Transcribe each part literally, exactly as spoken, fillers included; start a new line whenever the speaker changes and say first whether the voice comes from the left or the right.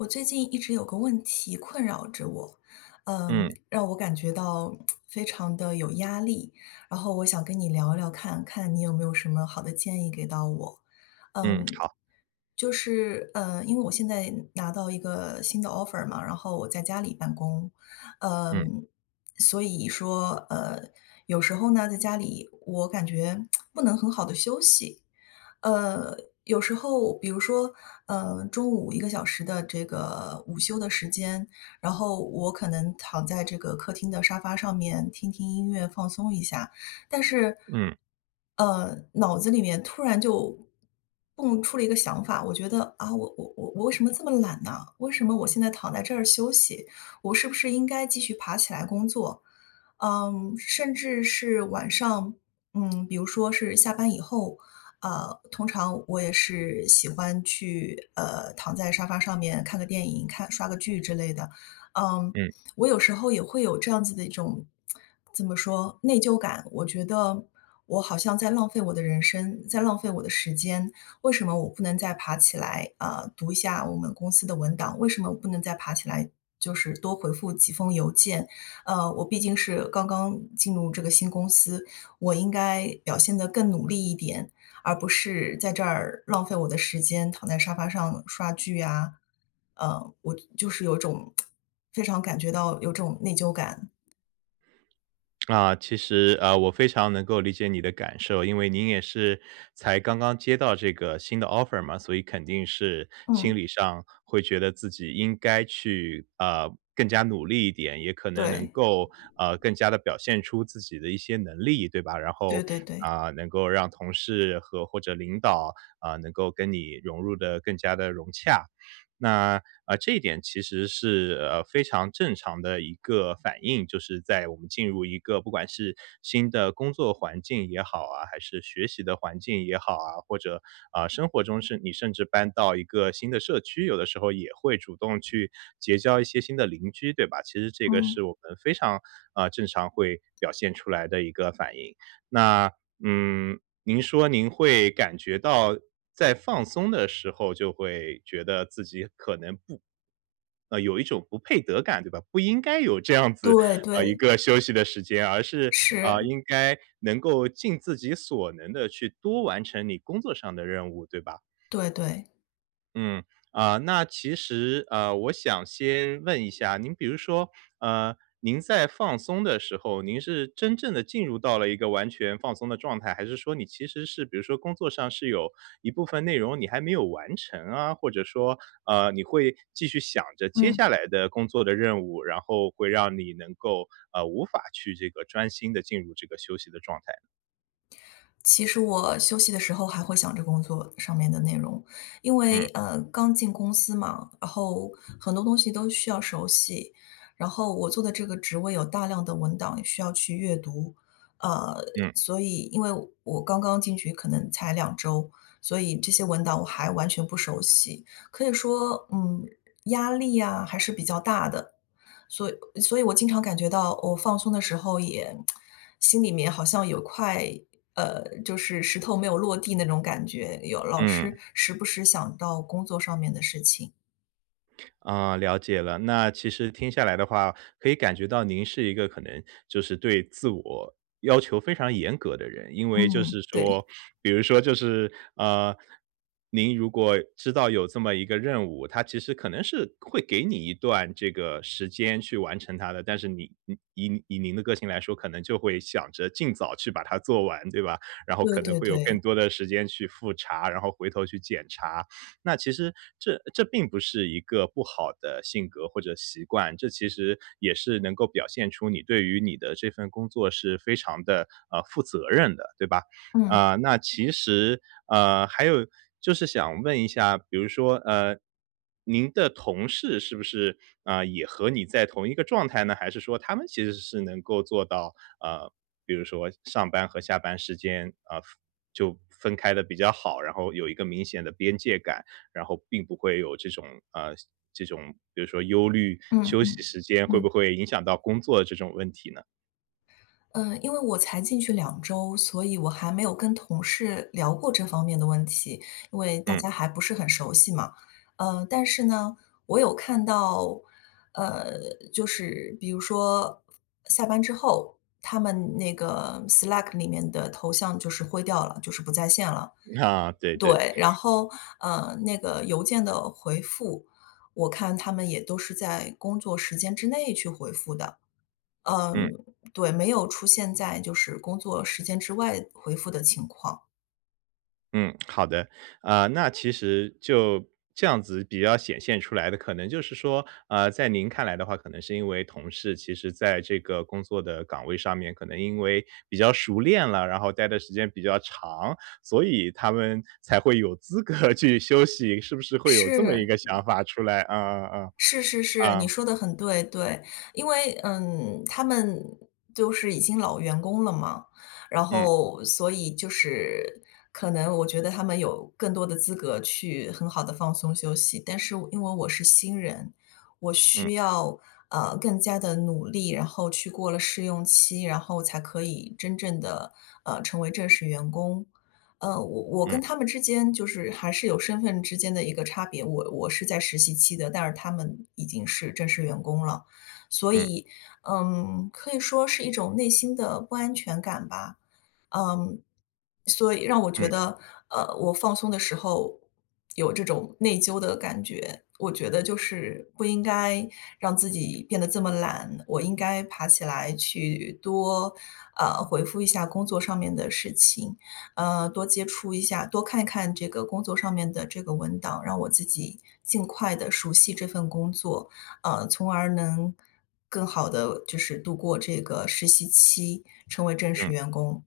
left: 我最近一直有个问题困扰着我，嗯，
right: 嗯。
left: 让我感觉到，非常地有压力。然后我想跟你聊聊看，看你有没有什么好的建议给到我。
right: 嗯，
left: 嗯，
right: 好。
left: 就是，呃，因为我现在拿到一个新的 Offer 嘛，然后我在家里办公。
right: 嗯。
left: 嗯，所以说，呃，有时候呢，在家里我感觉，不能很好地休息。呃，有时候比如说，呃，中午一个小时的这个午休的时间，然后我可能躺在这个客厅的沙发上面听听音乐，放松一下，但是，
right: 嗯。
left: 呃，脑子里面突然就，蹦出了一个想法：我觉得，啊，我我我我为什么这么懒呢？为什么我现在躺在这儿休息？我是不是应该继续爬起来工作？嗯，甚至是晚上，嗯，比如说是下班以后，啊，通常我也是喜欢去，呃，躺在沙发上面看个电影，看刷个剧之类的。嗯，
right: 嗯。
left: 我有时候也会有这样子的一种 怎么说内疚感。我觉得，我好像在浪费我的人生，在浪费我的时间。为什么我不能再爬起来，啊，读一下我们公司的文档？为什么不能再爬起来，就是多回复几封邮件？呃，我毕竟是刚刚进入这个新公司，我应该表现得更努力一点，而不是在这儿，浪费我的时间，躺在沙发上刷剧啊。呃，我就是有种 非常感觉到有种内疚感。
right: 啊，其实，呃，我非常能够理解你的感受。因为您也是才刚刚接到这个新的 offer 嘛，所以肯定是
left: 嗯。
right: 心理上会觉得自己应该去，啊，更加努力一点，也可能能
left: 对。
right: 够，呃，更加地表现出自己的一些能力，对吧？然后，
left: 对对对。
right: 啊，能够让同事和或者领导，呃，能够跟你融入的更加得融洽，那，呃，这一点其实是，呃，非常正常的一个反应，就是在我们进入一个不管是新的工作环境也好啊，还是学习的环境也好啊，或者，啊，生活中甚你甚至搬到一个新的社区，有的时候也会主动去结交一些新的邻居，对吧？其实这个
left: 嗯。
right: 是我们非常，啊，正常会表现出来的一个反应。那，嗯，您说您会感觉到在放松的时候就会觉得自己可能不呃，有一种不配得感，对吧？不应该有这样子，
left: 对
right: 呃，一
left: 对。
right: 个休息的时间。而是，啊，
left: 是。
right: 应该能够尽自己所能地去多完成你工作上的任务，对吧？
left: 对对。
right: 嗯。啊，那其实呃我想先问一下，您比如说呃，您在放松的时候，您是真正地进入到了一个完全放松的状态？还是说你其实是比如说工作上是有一部分内容，你还没有完成啊？或者说，呃你会，继续想着接
left: 嗯。
right: 下来的工作的任务，然后会让你能够，啊无法去这个专心地进入这个休息的状态？
left: 其实我休息的时候还会想着工作上面的内容。因为
right: 嗯。
left: 呃刚进公司嘛，然后，很多东西都需要熟悉，然后我做的这个职位有大量的文档需要去阅读。呃，
right: 嗯。
left: 所以因为我刚刚进去可能才两周，所以这些文档我还完全不熟悉。可以说，嗯，压力啊还是比较大的，所以所以我经常感觉到我放松的时候也，心里面好像有块，呃，就是石头没有落地那种感觉，有老是
right: 嗯。
left: 时不时想到工作上面的事情。
right: 啊，了解了，那其实听下来的话，可以感觉到您是一个可能，就是对自我，要求非常严格的人。因为就
left: 嗯，
right: 是
left: 对。
right: 说比如说就是，呃，您如果知道有这么一个任务，它其实可能是，会给你一段这个时间去完成它的。但是你以以您的个性来说，可能就会想着尽早去把它做完，对吧？然后
left: 对
right: 可能
left: 对
right: 会有更
left: 对。
right: 多的时间去复查，然后回头去检查。那其实，这这并不是一个不好的性格或者习惯，这其实，也是能够表现出你对于你的这份工作是非常地，呃，负责任的，对吧？
left: 嗯。
right: 啊，那其实呃，还有，就是想问一下，比如说呃，您的同事是不是，啊，也和你在同一个状态呢？还是说他们其实是能够做到，呃，比如说上班和下班时间，啊，就分开得比较好，然后有一个明显的边界感，然后并不会有这种呃，这种比如说忧虑，
left: 嗯
right: 休息
left: 嗯，
right: 时间会
left: 嗯。
right: 不会影响到工作这种问题呢？
left: 嗯，因为我才进去两周，所以我还没有跟同事聊过这方面的问题，因为大
right: 嗯。
left: 家还不是很熟悉嘛。呃，但是呢，我有看到，呃，就是比如说，下班之后，他们那个，Slack 里面的头像就是灰掉了，就是不在线了。
right: 对对。
left: 对，然后，呃，那个邮件的回复，我看他们也都是在工作时间之内去回复的。
right: 嗯。
left: 嗯，对，没有出现在就是工作时间之外，回复的情况。
right: 嗯，好的。啊，那其实就这样子比较显现出来的，可能就是说，呃，在您看来的话，可能是因为同事其实在这个工作的岗位上面，可能因为，比较熟练了，然后待的时间比较长，所以他们，才会有资格去休息，是不是会有这么一
left: 是。
right: 个想法出来？啊啊啊。
left: 是是是，你
right: 啊。
left: 说得很对，对。因为，嗯，他们，都是已经老员工了嘛，然
right: 嗯。
left: 后，所以就是，可能我觉得他们有，更多的资格去很好地放松休息。但是我因为我是新人，我
right: 嗯。
left: 需要，呃，更加地努力，然后去过了试用期，然后才可以，真正地，呃，成为正式员工。呃，我我
right: 嗯。
left: 跟他们之间就是还是有身份之间的一个差别。我我是在实习期的，但是他们，已经是正式员工了。所
right: 嗯。
left: 以，嗯，可以说是一种内心的不安全感吧。嗯，所以让我觉
right: 嗯。
left: 得，呃，我放松的时候，有这种内疚的感觉。我觉得就是，不应该，让自己变得这么懒，我应该爬起来去，多，呃，回复一下工作上面的事情，呃，多接触一下多看看这个工作上面的这个文档，让我自己，尽快地熟悉这份工作，啊，从而能更好地就是度过这个实习期，成为正式
right: 嗯。
left: 员工。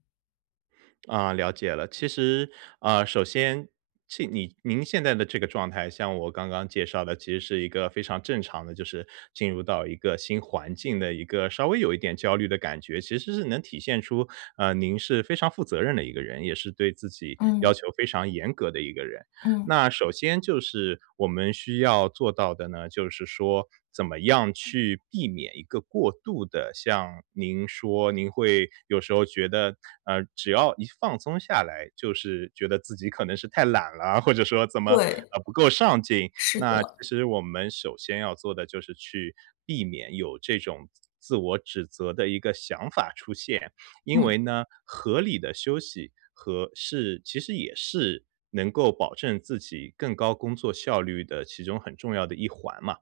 right: 啊，了解了。其实啊，首先，其你您现在的这个状态，像我刚刚介绍的其实是一个非常正常的，就是进入到一个新环境的一个稍微有一点焦虑的感觉。其实是能体现出，呃，您是非常负责任的一个人，也是对自己要
left: 嗯。
right: 求非常严格的一个人。
left: 嗯。
right: 那首先就是我们需要做到的呢，就是说怎么样去避免一个过度的，像您说您会有时候觉得，呃，只要一放松下来，就是觉得自己可能是太懒了，或者说怎么，
left: 对。
right: 呃，不够上进。
left: 是
right: 那其
left: 的。
right: 实我们首先要做的就是去避免有这种自我指责的一个想法出现。因
left: 嗯。
right: 为呢，合理的休息和是其实也是能够保证自己更高工作效率的其中很重要的一环嘛。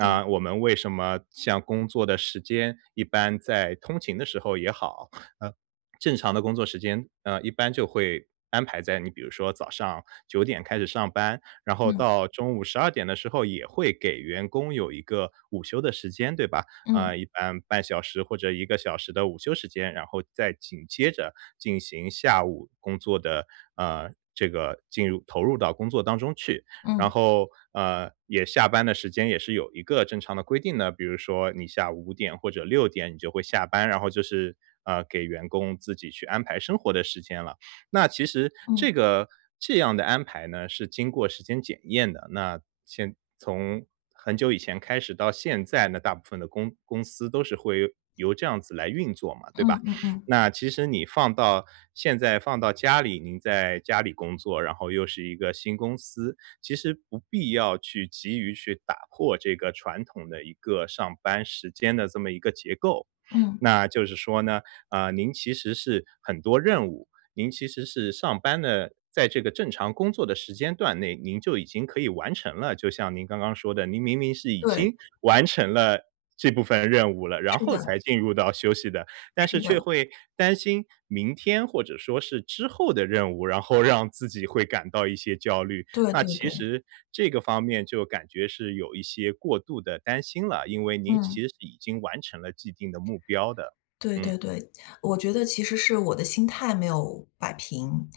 left: 对。
right: 我们为什么像工作的时间，一般在通勤的时候也好，呃，正常的工作时间，呃，一般就会安排在你比如说早上九点开始上班，然后
left: 嗯。
right: 到中午十二点的时候也会给员工有一个午休的时间，对吧？
left: 嗯。
right: 嗯，一般半小时或者一个小时的午休时间，然后再紧接着进行下午工作的，呃，这个，进入投入到工作当中去。然
left: 嗯。
right: 后，呃，也下班的时间也是有一个正常的规定的，比如说你下午五点或者六点你就会下班，然后就是，呃，给员工自己去安排生活的时间了。那其实这
left: 嗯。
right: 个这样的安排呢，是经过时间检验的。那先从很久以前开始到现在呢，大部分的公公司都是会由这样子来运作嘛，对吧？
left: 嗯嗯嗯。
right: 那其实你放到现在放到家里，您在家里工作，然后又是一个新公司，其实不必要去急于去打破这个传统的一个上班时间的这么一个结构。
left: 嗯。
right: 那就是说呢，嗯，您其实是很多任务，您其实是上班的，在这个正常工作的时间段内，您就已经可以完成了。就像您刚刚说的，您明明是已
left: 对。
right: 经完成了这部分任务了，然
left: 是
right: 后
left: 的。
right: 才进入到休息的。但是
left: 是
right: 却
left: 的。
right: 会担心明天或者说是之后的任务，然后让自己会感到一些焦虑。
left: 对
right: 那
left: 对
right: 其
left: 对。
right: 实这个方面就感觉是有一些过度地担心了，因为您其
left: 嗯。
right: 实已经完成了既定的目标的。
left: 对
right: 嗯。
left: 对对。我觉得其实是我的心态没有摆平。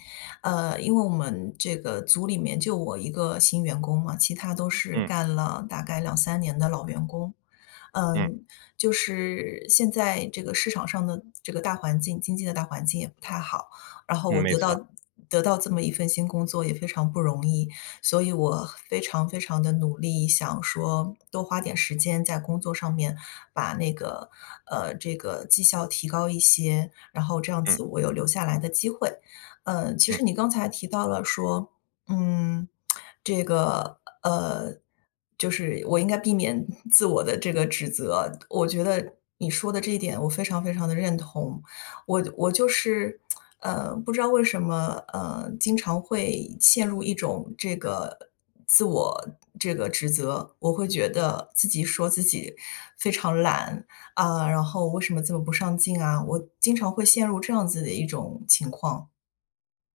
left: 嗯，因为我们这个组里面就我一个新员工嘛，其他都是
right: 嗯。
left: 干了大概两三年的老员工。
right: 嗯。
left: 嗯，就是现在这个市场上的这个大环境，经济的大环境也不太好。然后
right: 嗯，
left: 我
right: 没
left: 得
right: 错。
left: 到得到这么一份新工作也非常不容易，所以我非常非常地努力，想说多花点时间在工作上面，把那个呃，这个绩效提高一些，然后这样
right: 嗯。
left: 子我有留下来的机会。呃，其
right: 嗯。
left: 实你刚才提到了说，嗯，这个，呃，就是我应该避免 自我地这个指责。我觉得你说的这一点我非常非常地认同。我我就是，呃，不知道为什么，呃，经常会陷入一种这个自我这个指责。我会觉得自己说自己非常懒，啊，然后为什么这么不上进啊，我经常会陷入这样子的一种情况。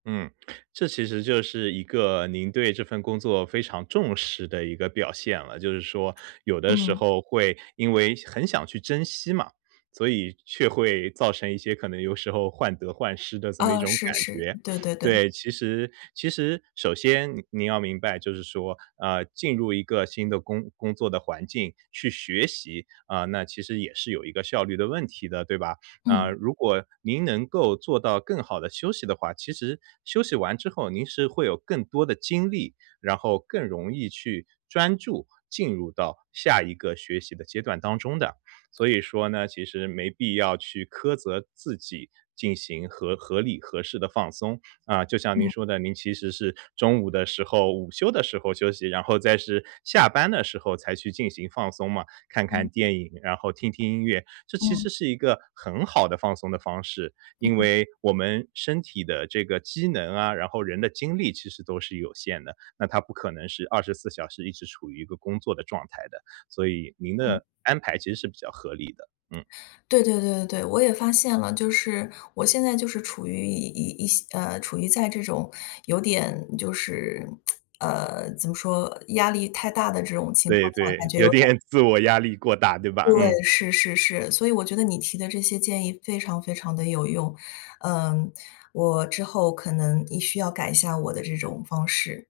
right: 嗯，这其实就是一个，您对这份工作非常重视的一个表现了。就是说，有的时
left: 嗯。
right: 候会因为很想去珍惜嘛，所以却会造成一些可能有时候患得患失的这么一
left: 哦，
right: 种
left: 是
right: 感
left: 是。
right: 觉。
left: 对对对。
right: 对，其实其实首先您要明白，就是说，呃，进入一个新的工工作的环境，去学习，呃，那其实也是有一个效率的问题的，对吧？啊，
left: 嗯。
right: 如果您能够做到更好地休息的话，其实，休息完之后您是会有更多的精力，然后更容易去，专注，进入到，下一个学习的阶段当中的。所以说呢，其实没必要去苛责自己，进行合合理、合适的放松。啊，就像您
left: 嗯。
right: 说的，您其实是，中午的时候午休的时候休息，然后再是，下班的时候才去进行放松嘛，看
left: 嗯。
right: 看电影、然后听听音乐、这其
left: 嗯。
right: 实是一个，很好的放松的方式。因
left: 嗯。
right: 为我们身体的这个机能啊，然后人的精力其实都是有限的，那它不可能是二十四时一直处于一个工作的状态的，所以您
left: 嗯。
right: 的安排其实是比较合理的，嗯。
left: 对对对对对，我也发现了，就是，我现在就是处于一一一些呃，处于在这种，有点就是，呃，怎么说？压力太大的这种情
right: 对
left: 况下，感
right: 对，
left: 觉有
right: 有
left: 点儿
right: 点自我压力过大对吧？
left: 对，
right: 嗯。
left: 是是是。所以我觉得你提的这些建议非常非常地有用。嗯，我之后可能一需要改一下我的这种方式。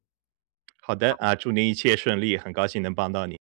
right: 好的。啊，祝您一切顺利，很高兴能帮到你。